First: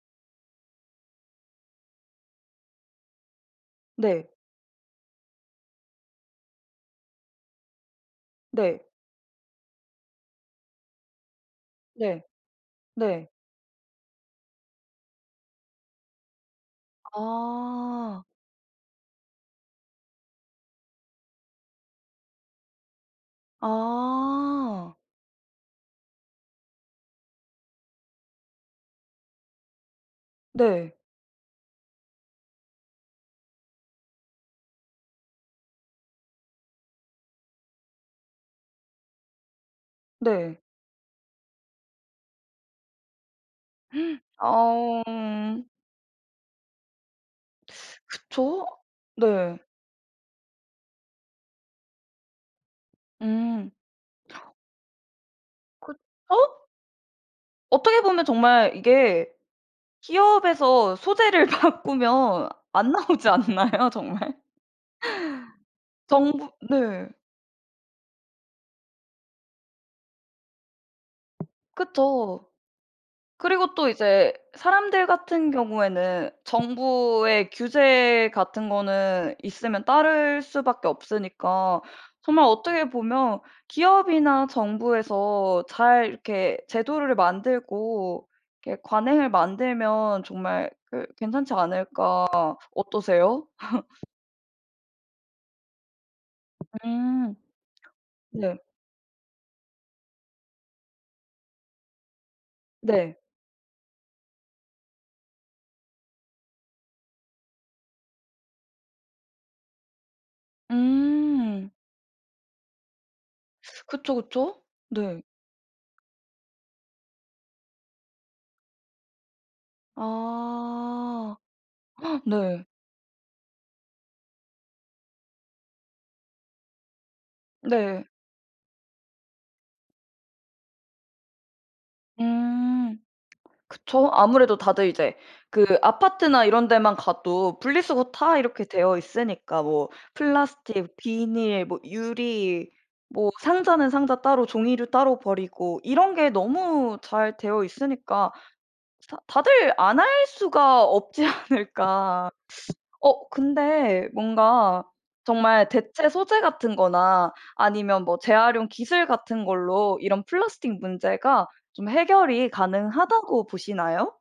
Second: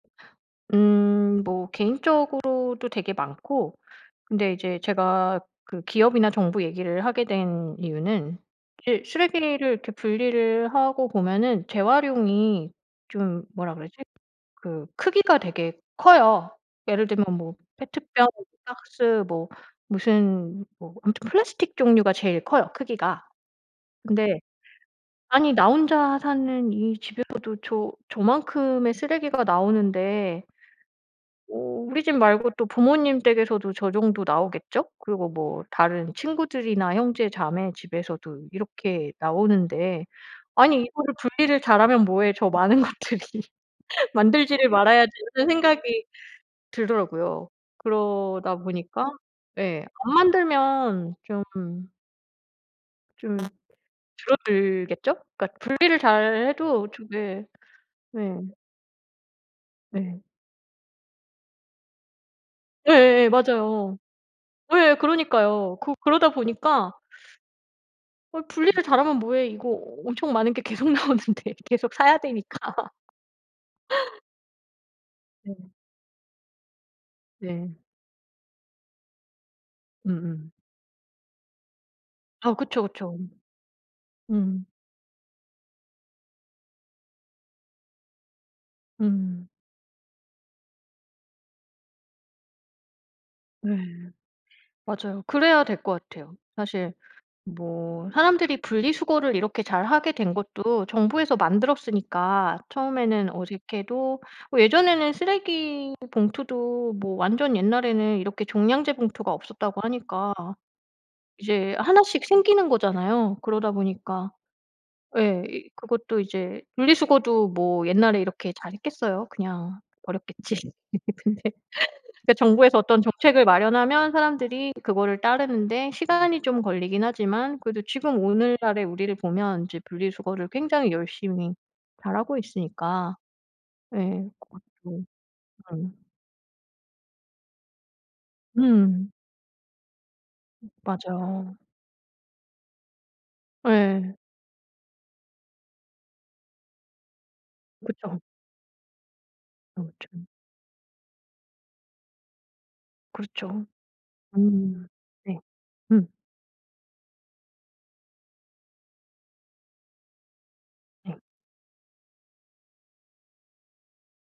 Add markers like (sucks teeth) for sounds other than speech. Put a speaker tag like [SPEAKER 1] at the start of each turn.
[SPEAKER 1] 음. 뭐 개인적으로도 되게 많고
[SPEAKER 2] 네.
[SPEAKER 1] 근데 이제 제가 그 기업이나 정부 얘기를 하게 된 이유는
[SPEAKER 2] 네.
[SPEAKER 1] 이제 쓰레기를 이렇게 분리를 하고 보면은
[SPEAKER 2] 네.
[SPEAKER 1] 재활용이
[SPEAKER 2] 네.
[SPEAKER 1] 좀 뭐라 그러지? 그 크기가 되게 커요. 예를 들면 뭐
[SPEAKER 2] 아.
[SPEAKER 1] 페트병, 박스, 뭐 무슨 뭐 아무튼 플라스틱 종류가 제일 커요, 크기가. 근데
[SPEAKER 2] 아.
[SPEAKER 1] 아니 나 혼자 사는 이 집에서도 저 저 저만큼의 쓰레기가 나오는데
[SPEAKER 2] 네.
[SPEAKER 1] 어 우리 집 말고 또 부모님 댁에서도 저 정도 나오겠죠? 그리고 뭐 다른 친구들이나 형제 자매 집에서도 이렇게 나오는데,
[SPEAKER 2] 네.
[SPEAKER 1] '아니 이거를 분리를 잘하면 뭐해. 저 많은 것들이 (laughs)
[SPEAKER 2] (gasps)
[SPEAKER 1] 만들지를
[SPEAKER 2] 아우
[SPEAKER 1] 말아야지.' 하는
[SPEAKER 2] 음.
[SPEAKER 1] 생각이 들더라고요.
[SPEAKER 2] (sucks teeth)
[SPEAKER 1] 그러다
[SPEAKER 2] 그쵸?
[SPEAKER 1] 보니까
[SPEAKER 2] 네.
[SPEAKER 1] 예, 안 만들면 좀 좀
[SPEAKER 2] 음. (inhales)
[SPEAKER 1] 줄어들겠죠? 그러니까 분리를 잘
[SPEAKER 2] 그쵸?
[SPEAKER 1] 해도 좀 예.
[SPEAKER 2] 어떻게 보면
[SPEAKER 1] 네.
[SPEAKER 2] 정말 이게
[SPEAKER 1] 네.
[SPEAKER 2] 기업에서 소재를 바꾸면 안 나오지
[SPEAKER 1] 예예예,
[SPEAKER 2] 않나요?
[SPEAKER 1] 맞아요.
[SPEAKER 2] 정말?
[SPEAKER 1] 예예, 그러니까요. 그
[SPEAKER 2] (laughs)
[SPEAKER 1] 그러다
[SPEAKER 2] 정부
[SPEAKER 1] 보니까 (sucks teeth)
[SPEAKER 2] 네.
[SPEAKER 1] '어 분리를 잘하면 뭐해? 이거 엄청 많은 게 계속 나오는데?' 계속 사야
[SPEAKER 2] 그쵸.
[SPEAKER 1] 되니까.
[SPEAKER 2] 그리고 또
[SPEAKER 1] (laughs)
[SPEAKER 2] 이제 사람들 같은
[SPEAKER 1] 네.
[SPEAKER 2] 경우에는 정부의
[SPEAKER 1] 네.
[SPEAKER 2] 규제 같은 거는 있으면 따를
[SPEAKER 1] 음음.
[SPEAKER 2] 수밖에 없으니까 정말
[SPEAKER 1] 아 그쵸,
[SPEAKER 2] 어떻게
[SPEAKER 1] 그쵸.
[SPEAKER 2] 보면 '기업이나
[SPEAKER 1] 음.
[SPEAKER 2] 정부에서 잘 이렇게 제도를 만들고 이렇게 관행을
[SPEAKER 1] 음.
[SPEAKER 2] 만들면 정말 그 괜찮지 않을까.' 어떠세요?
[SPEAKER 1] 네.
[SPEAKER 2] (laughs)
[SPEAKER 1] 맞아요. 그래야 될 것 같아요. 사실
[SPEAKER 2] 음.
[SPEAKER 1] 뭐
[SPEAKER 2] 네.
[SPEAKER 1] 사람들이 분리수거를 이렇게 잘하게 된 것도 정부에서 만들었으니까
[SPEAKER 2] 네.
[SPEAKER 1] 처음에는 어색해도 뭐 예전에는 쓰레기 봉투도 뭐 완전 옛날에는 이렇게 종량제 봉투가 없었다고 하니까
[SPEAKER 2] 음.
[SPEAKER 1] 이제 하나씩 생기는 거잖아요. 그러다
[SPEAKER 2] (sucks teeth) 그쵸,
[SPEAKER 1] 보니까
[SPEAKER 2] 그쵸. 네.
[SPEAKER 1] 예, 이 그것도 이제 분리수거도 뭐 옛날에 이렇게 잘 했겠어요? 그냥 버렸겠지.
[SPEAKER 2] 아.
[SPEAKER 1] 근데 (laughs)
[SPEAKER 2] (gasps)
[SPEAKER 1] 그러니까
[SPEAKER 2] 네.
[SPEAKER 1] 정부에서 어떤 정책을 마련하면 사람들이 그거를 따르는 데 시간이 좀 걸리긴 하지만 그래도
[SPEAKER 2] 네.
[SPEAKER 1] 지금 오늘날의 우리를 보면 이제 분리수거를 굉장히 열심히 잘하고
[SPEAKER 2] 음.
[SPEAKER 1] 있으니까.
[SPEAKER 2] 그쵸.
[SPEAKER 1] 예.
[SPEAKER 2] 아무래도 다들
[SPEAKER 1] 그것도
[SPEAKER 2] 이제 그
[SPEAKER 1] 음.
[SPEAKER 2] 아파트나 이런 데만 가도 분리수거 다 이렇게 되어
[SPEAKER 1] 음.
[SPEAKER 2] 있으니까 뭐
[SPEAKER 1] 음.
[SPEAKER 2] 플라스틱,
[SPEAKER 1] 맞아요.
[SPEAKER 2] 비닐, 뭐 유리 뭐 상자는
[SPEAKER 1] 예.
[SPEAKER 2] 상자 따로 종이류 따로 버리고 이런 게 너무 잘 되어
[SPEAKER 1] 그쵸.
[SPEAKER 2] 있으니까 스 다 '다들
[SPEAKER 1] 네
[SPEAKER 2] 안 할
[SPEAKER 1] 그쵸.
[SPEAKER 2] 수가 없지 않을까.' (sucks teeth) 어
[SPEAKER 1] 그렇죠.
[SPEAKER 2] 근데 뭔가
[SPEAKER 1] 음. 네.
[SPEAKER 2] 정말
[SPEAKER 1] 음.
[SPEAKER 2] 대체 소재 같은 거나 아니면 뭐 재활용 기술 같은 걸로 이런 플라스틱
[SPEAKER 1] 네.
[SPEAKER 2] 문제가 좀 해결이 가능하다고 보시나요?